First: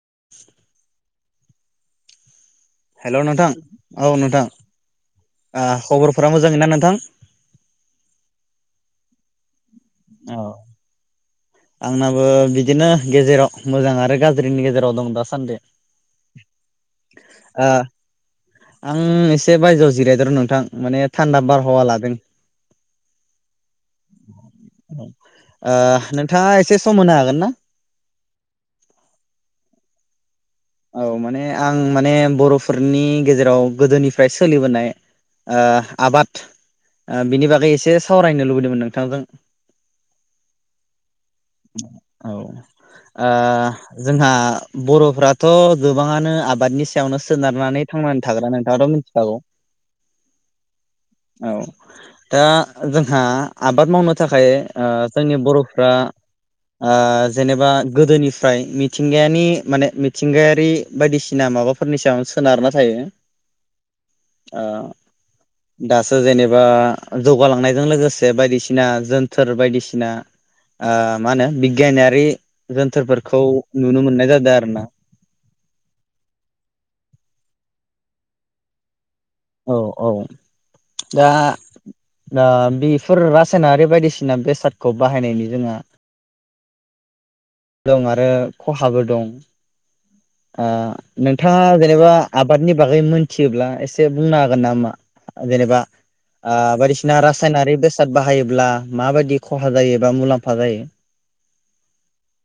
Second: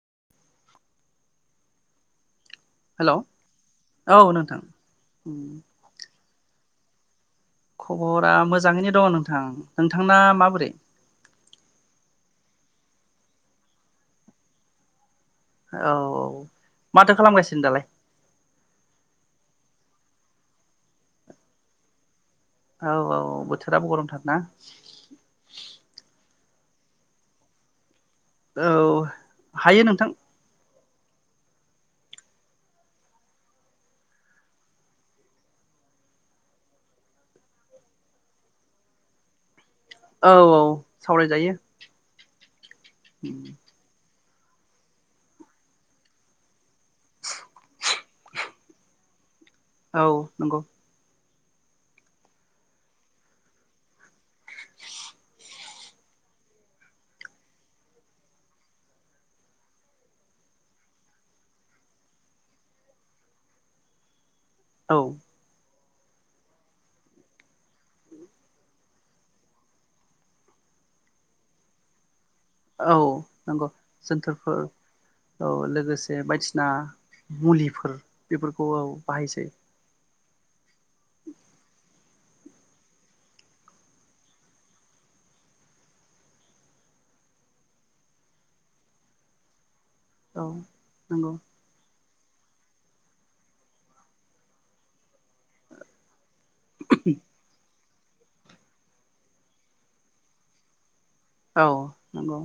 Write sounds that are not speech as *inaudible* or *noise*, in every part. *inaudible* Hello नोंथां औ नोंथां ओ खबरफोरा मोजाङै ना नों थां खबरा मोजाङैनो दङ नोंथां। नोंथांना औ माबोरै आंनाबो बिदिनो गेजेराव मोजां आरो गाज्रिनि गेजेराव दं दासान सान्दै औ माथो खालामगासिनो ओ दालाय आं इसे बायजोयावस जिरायदो र' नोंथां माने थान्दा बारहावा लादों। औ औ बोथोराबो गरमथार ना। नोंथाङा एसे सम होनो हागोन ना? औ हायो नोंथां। औ माने आं माने बर'फोरनि गेजेराव गोदोनिफ्राय सोलिबोनाय ओ आबाद ओ बेनि बागै एसे सावरायनो लुबैदोंमोन नोंथांजों। औ औ सावरायजायो। औ ओ जोंहा बर'फ्रा थ गोबाङानो आबादनि सायावनो सोनारनानै थांनानै थाग्रा नोंथाङाथ' मिथिखागौ। थ औ नंगौ। औ दा जोंहा आबाद मावनो थाखाय ओ जोंनि बर'फ्रा ओ जेनेबा गोदोनिफ्राय मिथिंगायानि माने मि मिथिंगायारि बायदिसिना माबाफोरनि सायावनो सोनारना थायो। ओ औ दासो जेनेबा जौगालांनायजों लोगोसे बायदिसिना जोनथोर बायदिसिना ओ मा होनो बिगियानारि औ जोनथोरफोरखौ नंगौ नुनो मोननाय जादों जोनथोरफोर आरो ना। औ लोगोसे बायदिसिना मुलिफोर बेफोरखौ औ बाहायसै औ औ दा दा बेफोर रासायनारि बायदिसिना बेसादखौ बाहायनायनि जोंहा दं आरो खहाबो दं। औ आ नंगौ नोंथाङा जेनेबा आबादनि बागै मोनथियोब्ला एसे बुंनो हागोन नामा जेनेबा? आ बायदिसिना रासायनारि बेस साद बाहायोब्ला माबायदि खहा जायोबा मुलाम्फा जायो? औ नंगौ।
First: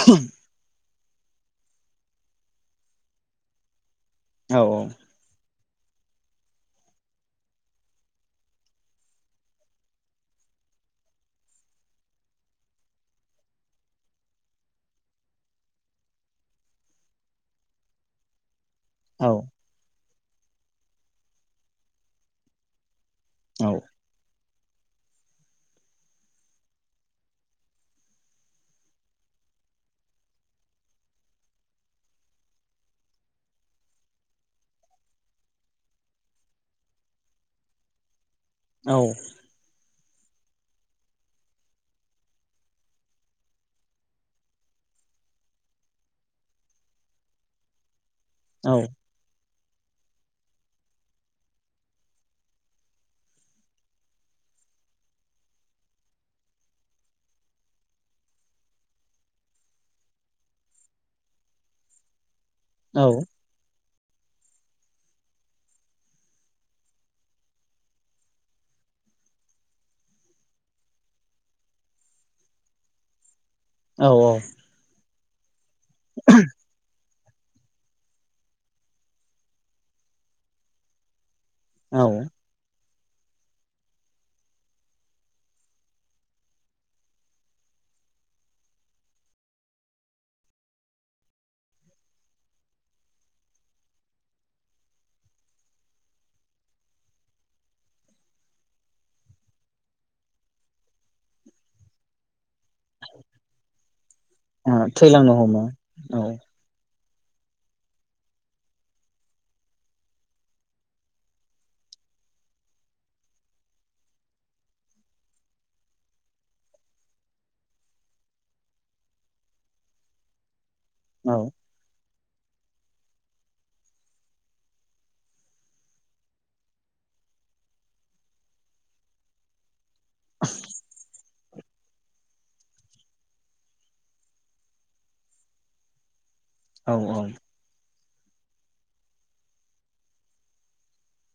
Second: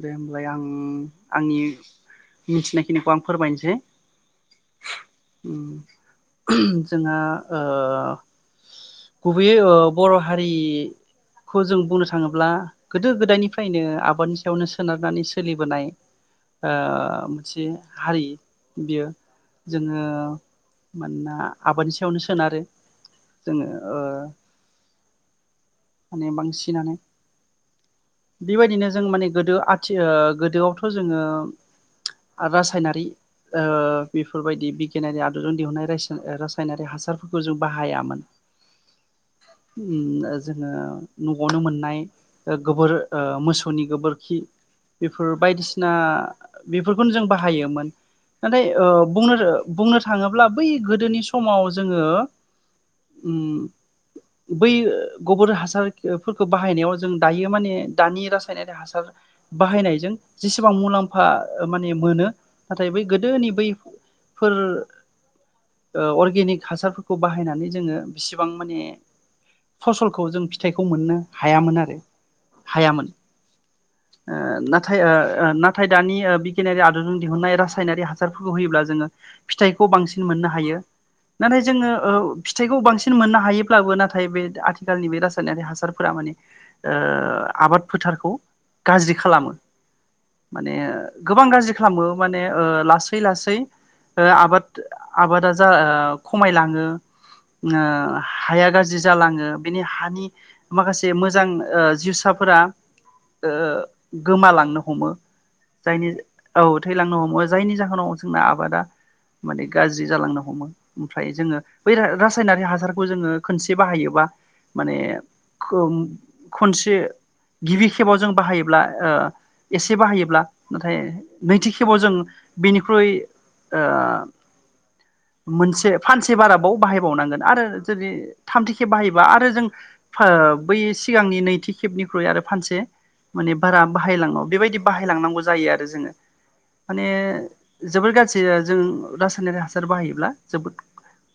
दे होमालाय आं आंनि मिथिनायखिनिखौ आं फोरमायनोसै औ औ। उम जोंहा ओ गुबैयै ओ बर' हारिखौ जों बुंनो थाङोब्ला गोदो गोदायनिफ्रायनो आबादनि सायावनो सोनारनानै सोलिबोनाय ओ मोनसे हारि। बियो औ जोङो मानोना आबादनि सायावनो सोनारो जोङो औ ओ माने बांसिनानो बेबायदिनो जों माने गोदो आथि ओ गोदोयावथ' जोङो रासायनारि ओ बेफोरबायदि बिगियानारि आदबजों दिहुननाय रासायन रासायनारि हासारफोरखौ जों बाहायामोन। औ। उम जोङो नयावनो मोननाय ओ गोबोर ओ मोसौनि गोबोरखि बेफोर बायदिसिना बेफोरखौनो जों बाहायोमोन। नाथाय औ ओ बुंनोरो बुंनो थाङोब्ला बै गोदोनि समाव जोङो ओम बै गबर हासारफोरखौ बाहायनायाव जों दायो माने दानि रासायनारि हासार बाहायनायजों जेसेबां मुलाम्फा माने मोनो नाथाय बै औ गोदोनि बै फोर ओ अर्गेनिक हासारफोरखौ बाहायनानै जोङो बेसेबां माने फसलखौ जों फिथाइखौ मोननो हायामोन आरो हायामोन। औ ओ औ नाथाय ओ ओ ना थाय दानि बिगियानारि आदबजों दिहुननाय रासायनारि हासारफोरखौ होयोब्ला जोङो फिथाइखौ बांसिन मोननो हायो। नाथाय जोङो औ ओ फिथाइखौ बांसिन सिन मोननो हायोब्लाबो नाथाय बे आथिखालनि बे रासायनारि हासारफोरा माने ओ आबाद फोथारखौ गाज्रि खालामो माने गोबां गाज्रि खालामो माने ओ लासै लासै आबाद आबादा जा खमायलाङो ओ हाया गाज्रि जालाङो बेनि हानि माखासे मोजां ओ जिउसाब फोरा ओ गोमालांनो ओ हमो थैलांनो हमो जायनि औ थैलांनो हमो जायनि जाहोनाव जोंना आबादा माने गाज्रि जालांनो हमो ओमफ्राय जोङो बै रासायनारि हासारखौ जोङो खनसे बाहायोबा माने खोम खनसे गिबि खेबाव जों बाहायोब्ला ओ एसे बाहायोब्ला नाथाय औ नैथि खेबाव जों बिनिख्रुइ ओ मोनसे फानसे बाराबाव बाहायबावनांगोन आरो जुदि थामथि खेब बाहायबा आरो जों फोर बै सिगांनि नै खेबनिख्रुय आरो फानसे माने बारा बाहायलङो बेबायदि बाहायलांनांगौ जायो आरो जोङो। औ माने जोबोर गाज्रि जों रासायनारिक हासार बाहायोब्ला जोबोद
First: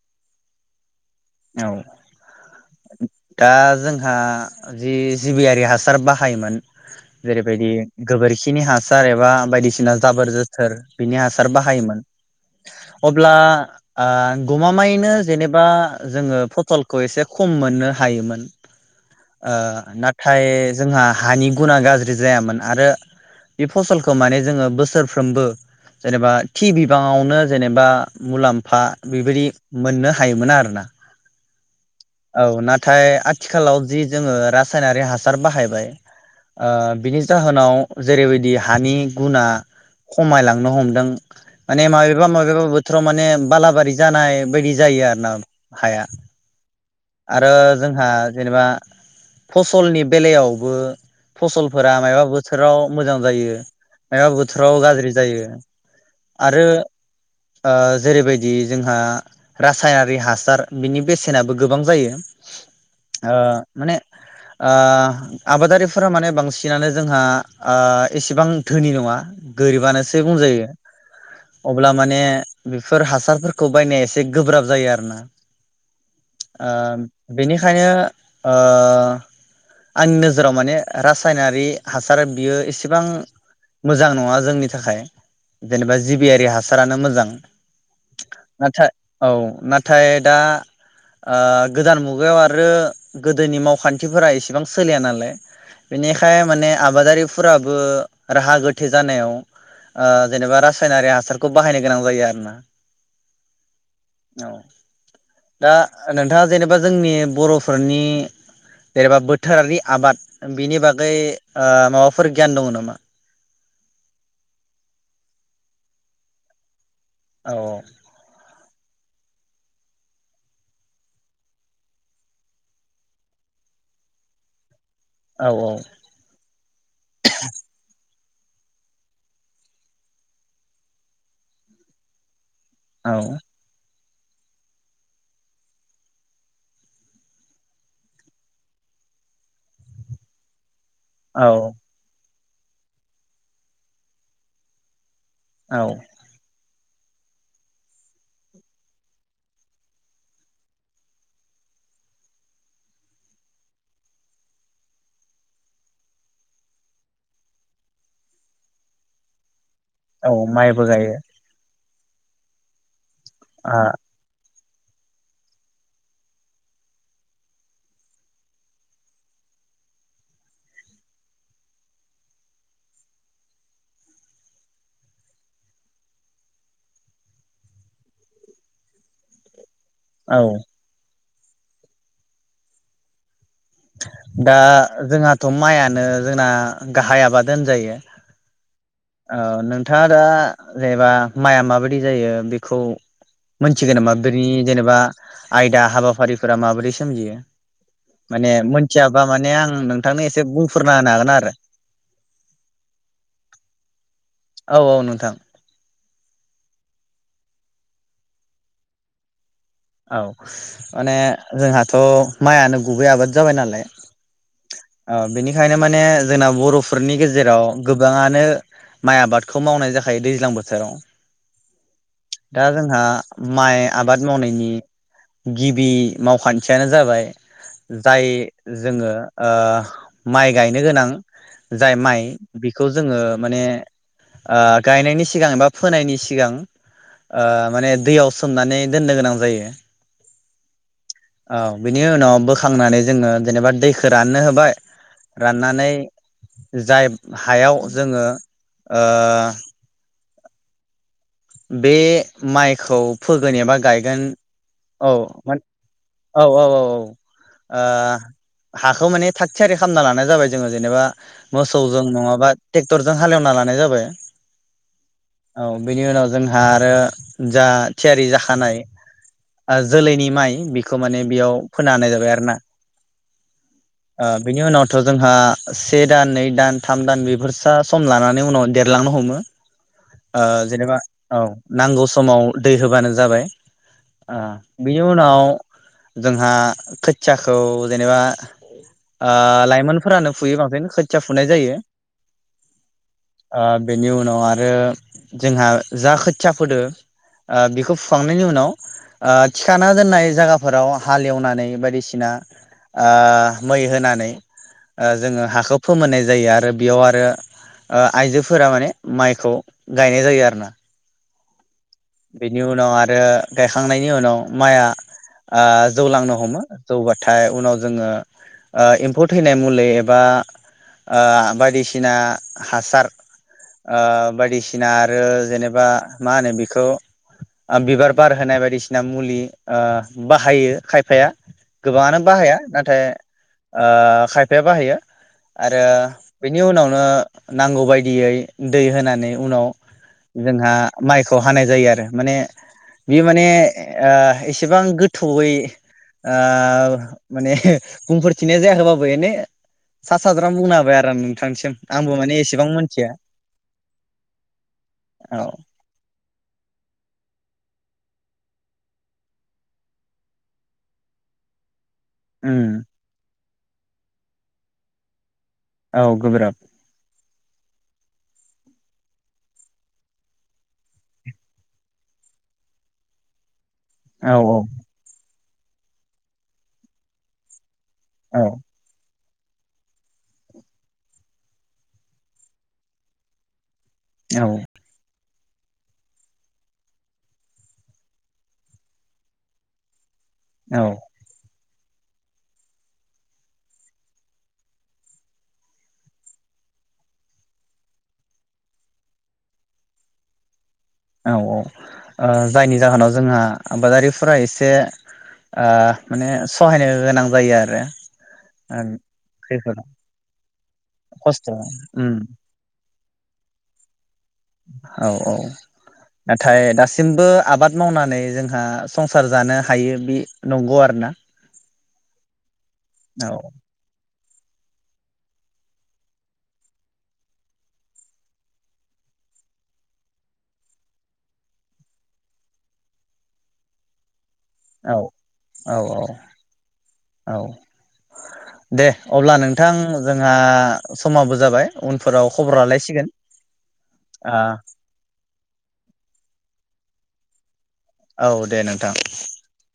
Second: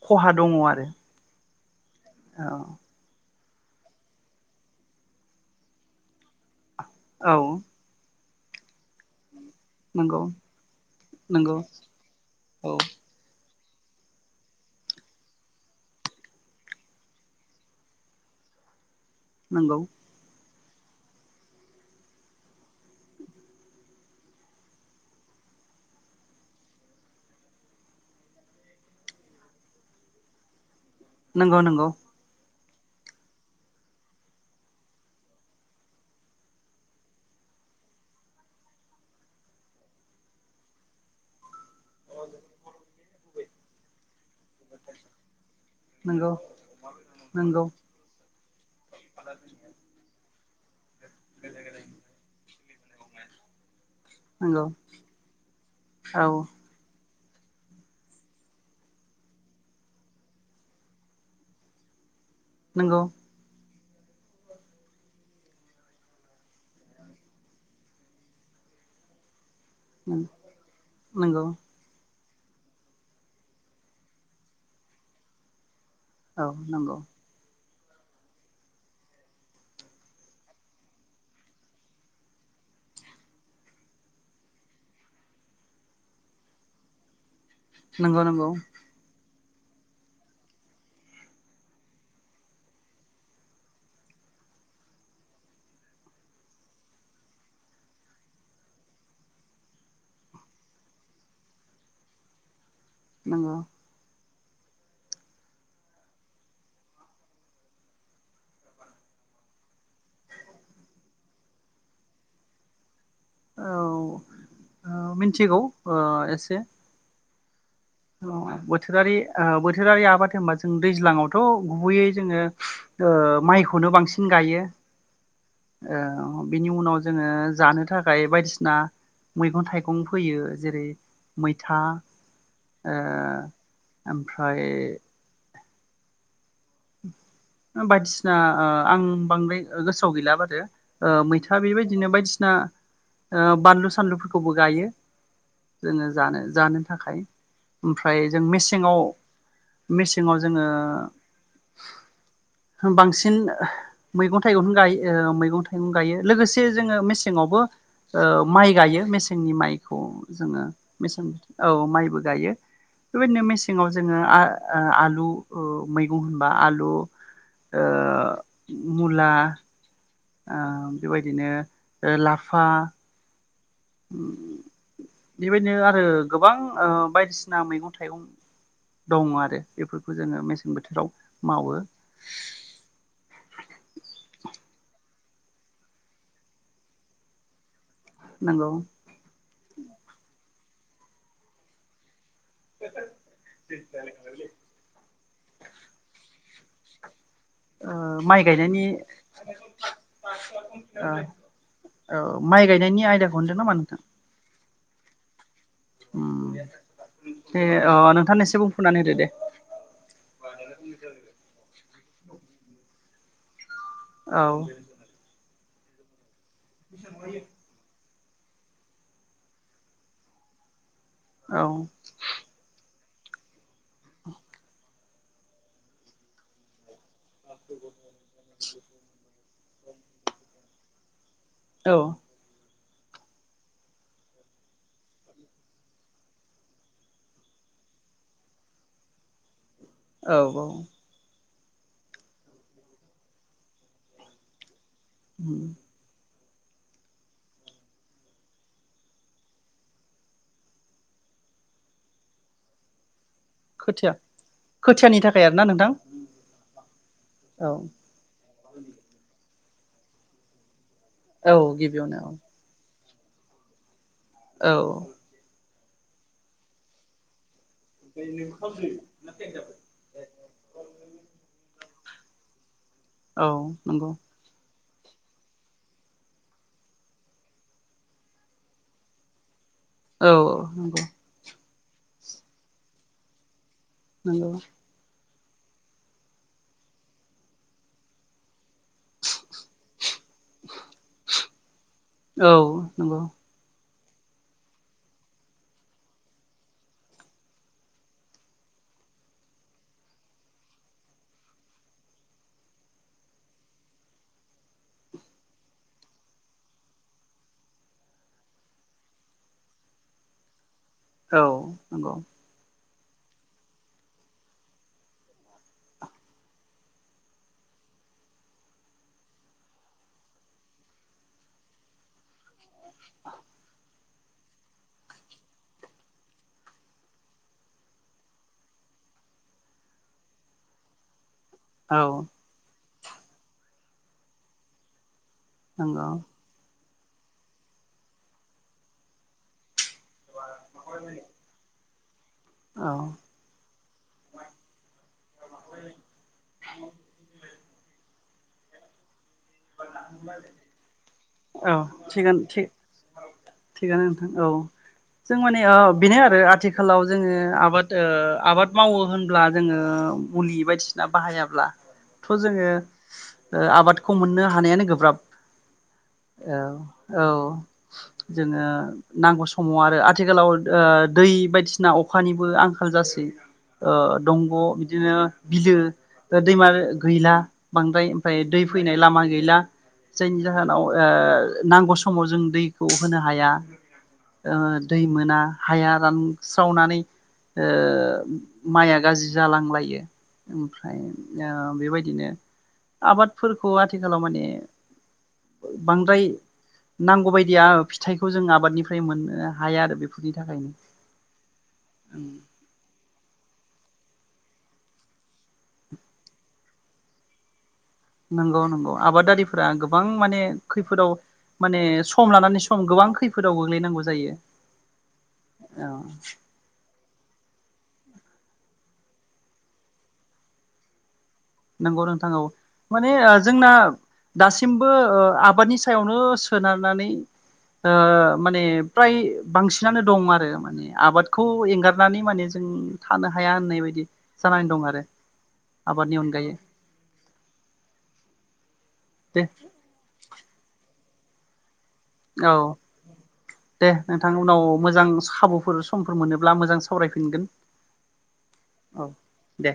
खहा दङ आरो। औ औ। दा जोंहा जि जिबियारि हासार बाहायोमोन औ जेरैबायदि गोबोरखि बिदिनि हासार एबा बायदिसिना नंगौ जाबोर जोथोर बिनि हासार नंगौ बाहायोमोन औ अब्ला आ गमामायैनो जेनेबा जोङो फटलखौ एसे खम मोननो हायोमोन। ओ नंगौ नाथाय जोंहा हानि गुना गाज्रि जायामोन आरो बे फसलखौ माने जोङो बोसोरफ्रोमबो जेनेबा थि बिबाङावनो जेनेबा मुलाम्फा बेबायदि मोननो हायोमोन आरोना नंगौ नंगौ औ नाथाय आथिखालाव जि जोङो रासायनारि हासार बाहायबाय ओ बिनि जाहोनाव जेरैबायदि हानि गुना खमायलांनो हमदों। माने माबेबा माबेबा बोथ थोराव माने बालाबारि जानाय बायदि जायो आरो ना हाया नंगौ आरो नंगौ जोंहा जेनेबा फसलनि बेलायाव बो फसलफोरा मायबा बोथोराव मोजां जायो मायबा नंगौ बोथोराव गाज्रि जायो औ आरो आ जेरैबायदि जोंहा रासायनारि हासार बिनि बेसेनाबो गोबां जायो नंगौ। ओ माने ओ आबादारिफोरा माने बांसिनानो जोंहा एसेबां धोनि नङा। गोरिबानोसै बुंजायो नंगौ अब्ला माने बेफोर हासारफोरखौ बायनो एसे गोब्राब जायो आरोना। औ आ नंगौ बिनि खायनो ओ आंनि नोजोराव माने रासायनारि हासारा बियो एसेबां मोजां नङा जोंनि थाखाय जेनेबा जिबियारि हासारानो मोजां। नंगौ नंगौ। नाथाय औ नाथाय। दा ओ गोदान मुगायाव आरो गोदोनि मावखान्थिफोरा एसेबां सोलिया नालाय बेनिखाय माने आबादारिफोराबो राहा गोथै जानायाव जेनेबा रासायनारि हासारखौ बाहायनो गोनां जायो आरोना। नंगौ। औ। दा नोंथाङा जेनेबा जोंनि बरफोरनि जेनेबा बोथोरारि आबाद बिनि बागै माबाफोर गियान दङ नामा। औ मिथिगौ एसे। औ। बोथोरारि बोथोरारि आबाद होनबा जों दैज्लावथ गुबैयै जोङो माइखौनो बांसिनै गायो। औ बिनि उनाव जोङो जानो थाखाय। खायाइ बायदिसिना मैगं थाइगं फोयो जेरै मैथा। ओ औ। ओमफ्राय। बायदिसिना ओ आं बांद्राय गोसोआव गैला बार ओ औ मैथा बेबायदिनो बायदि सिना ओ बानलु सानलुफोरखौबो गायो। जोङो औ जानो जानो। थाखाय ओमफ्राय जों मेसेङाव मेसेङाव जोङो बांसिन मैगं थाइगं गायो ओ मैगं थाइगं गायो लोगोसे जोङो मेसेंआवबो ओ माइ गायो मेसेंनि माइ। खौ औ जोङो माइबो गायो मेंसे अ माइ। बो गाइयो। बेबायदिनो ओ मेसेङाव जोङो ओ आलु ओ मैगं। बा आलु ओ मुला। ओ बेबायदिनो ओ लाफा। बेबायदिनो आरो गोबां ओ बायदिसिना मैगं थाइगं दङ आरो। बेफोरखौ जोङो औ मेसें बोथोराव। मावो। दा जोंहाथ माइआनो जोंना गाहाइ आबाद होनजायो। नंगौ औ नोंथाङा दा। जेनेबा माइआ मा बायदि जायो। बेखौ मोनथिगोन नामा बेनि जेनेबा आयदा हाबाफारिफोरा माबोरै सोमजियो? ओ माइ गायनायनि मोनथियाबा माने आं नोंथांनो एसे बुंफोरना होनो हागोन आरो *inaudible* औ माइ गायनायनि आयदाखौ होनदों नामा नोंथां? औ औ नोंथां। उम दे अ नोंथांनिसो बुंफोरनानै होदो दे । औ माने जोंहाथ माइआानो गुबै आबाद जाबाय नालाय। औ। ओ बेनिखायनो माने जोंना बर'फोरनि गेजेराव गोबां गोबाङानो माइ आबादखौ मावनाय जाखायो दैज्लां बोथोराव। औ दा जोंहा माइ आबाद मावनायनि। गिबि मावखान्थियानो जाबाय जाय जोङो ओ माइ गायनो गोनां। जाय औ माइ बि बेखौ जोङो माने ओ गायनायनि सिगां एबा फोनायनि सिगां ओ माने दैयाव सोमनानै दोन्नो गोनां जायो । औ औ। औ बिनि उनाव बोखांनानै जोङो जेनेबा दैखौ रान्नो होबाय उम रान्नानै जाय हायाव जोङो ओ बे मायखौ फोगोन एबा खोथिया गायगोन औ खोथियानि थाखाय मान आरोना नोंथां औ औ औ औ औ ओ हाखौ माने थाग थियारि खालामना लानाय जाबाय जोङो जेनेबा औ मोसौजों गिबियावनो नङाबा टे क्टरजों हालेवना लानाय जाबाय औ। औ बिनि उनाव जोंहा आरो जा थियारि जाखानाय जोलैनि माय बेखौ माने बेयाव फोनो हानाय जाबाय आरो ना औ नोंगौ। थ जोंहा से दान नै दान थाम दान बेफोरसा सम लानानै उनाव देरलांनो हमो औ ओ औ जेनेबा नंगौ। औ नांगौ समाव दै होबानो जाबाय आ नंगौ बिनि उनाव जोंहा खोथियाखौ जेनेबा ओ लाइमोनफोरानो फुयो बांसिन खोथिया फुनाय जायो औ नंगौ ओ बेनि उनाव आरो जोंहा जा खोथिया फोदो ओ बेखौ फुखांनायनि उनाव ओ थिखाना दोन्नाय जागाफोराव हालेवनानै बायदिसिना ओ मै होनानै ओ जोङो हाखौ फोमोन्नाय जायो आरो बेयाव आरो आइजोफोरा माने मायखौ गायनाय जायो आरोना। औ। नंगौ बेनि उनाव ओ गायखांनायनि उनाव मायआ ओ जौलांनो हमो जौबाथाय उनाव जोङो ओ एम्फौ थैनाय मुलि एबा ओ बायदिसिना हासार ओ बायदिसिना आरो जेनेबा मा होनो बेखौ बिबार बारहोनाय बायदिसिना मुलि ओ बाहायो खायफाया औ गोबाङानो बाहाया ना थाय ओ खायफाया बाहायो। आरो नंगौ बेनि उनाव नो नांगौ बायदियै दै होनानै उनाव जोंहा मायखौ हानाय जायो आरो माने औ बेयो माने ओ एसेबां गोथौयै ओ माने बुंफोर *unintelligible* जायाखैबाबो एने औ आंबो माने थिगानो एसेबां थिग मोनथिया थिगानो नोंथां औ जों औ माने ओ बेनो आरो आथिखालाव जोङो आबाद ओ आबाद मावो होनब्ला जोङो मुलि बायदिसिना बाहायाब्ला थ उम जोङो आबाद खौ मोननो हानायानो गोब्राब औ गोब्राब औ औ जोङो नांगौ समाव आरो आथिखालाव ओ दै बायदिसिना अखानिबो आंखाल जासै ओ औ दंग बिदिनो बिलो दैमा गैला। बांद्राय ओमफ्राय औ दै फैनाय लामा गैला जायनि जाहोनाव ओ नांगौ समाव जों दैखौ होनो हाया औ ओ दै मोना हाया रानस्रावनानै ओ माइआ गाज्रि जालांलायो। औ ओमफ्राय ओ बेबायदिनो आबाद फोरखौ आथिखालाव माने बांद्राय नांगौ बायदिया फिथाइखौ जों आबादनिफ्राय मोननो हाया आरो बेफोरनि थाखायनो। औ औ ओ जायनि जाहोनाव जोंहा आबादारि फ्रा एसे आ माने सहायनो गोनां जायो आरो । नोंगौ नोंगौ आबादारिफोरा गोबां माने खैफोदाव खस्थ' माने उम सम लानानै सम गोबां । खैफोदाव गोग्लैनांगौ जायो औ औ औ नाथाय दासिमबो आबाद मावनानै जोंहा संसार जानो हायो बि नंगौ आरोना । नोंगौ नोंथां औ माने जोंना दासिमबो आबादनि सायावनो सोनारनानै ओ माने फ्राय बांसिनानो दं आरो माने आबादखौ एंगारनानै माने जों थानो हाया होननाय बायदि । जानानै दं औ आरो औ औ आबादनि अन औ । दे अब्ला दे नोंथां जों जोंहा समाबो जाबाय । औ दे ओ नोंथां उनाव मोजां खाबुफोर समफोर मोनोब्ला मोजां सावरायफिनगोन औ दे नोंथां औ । दे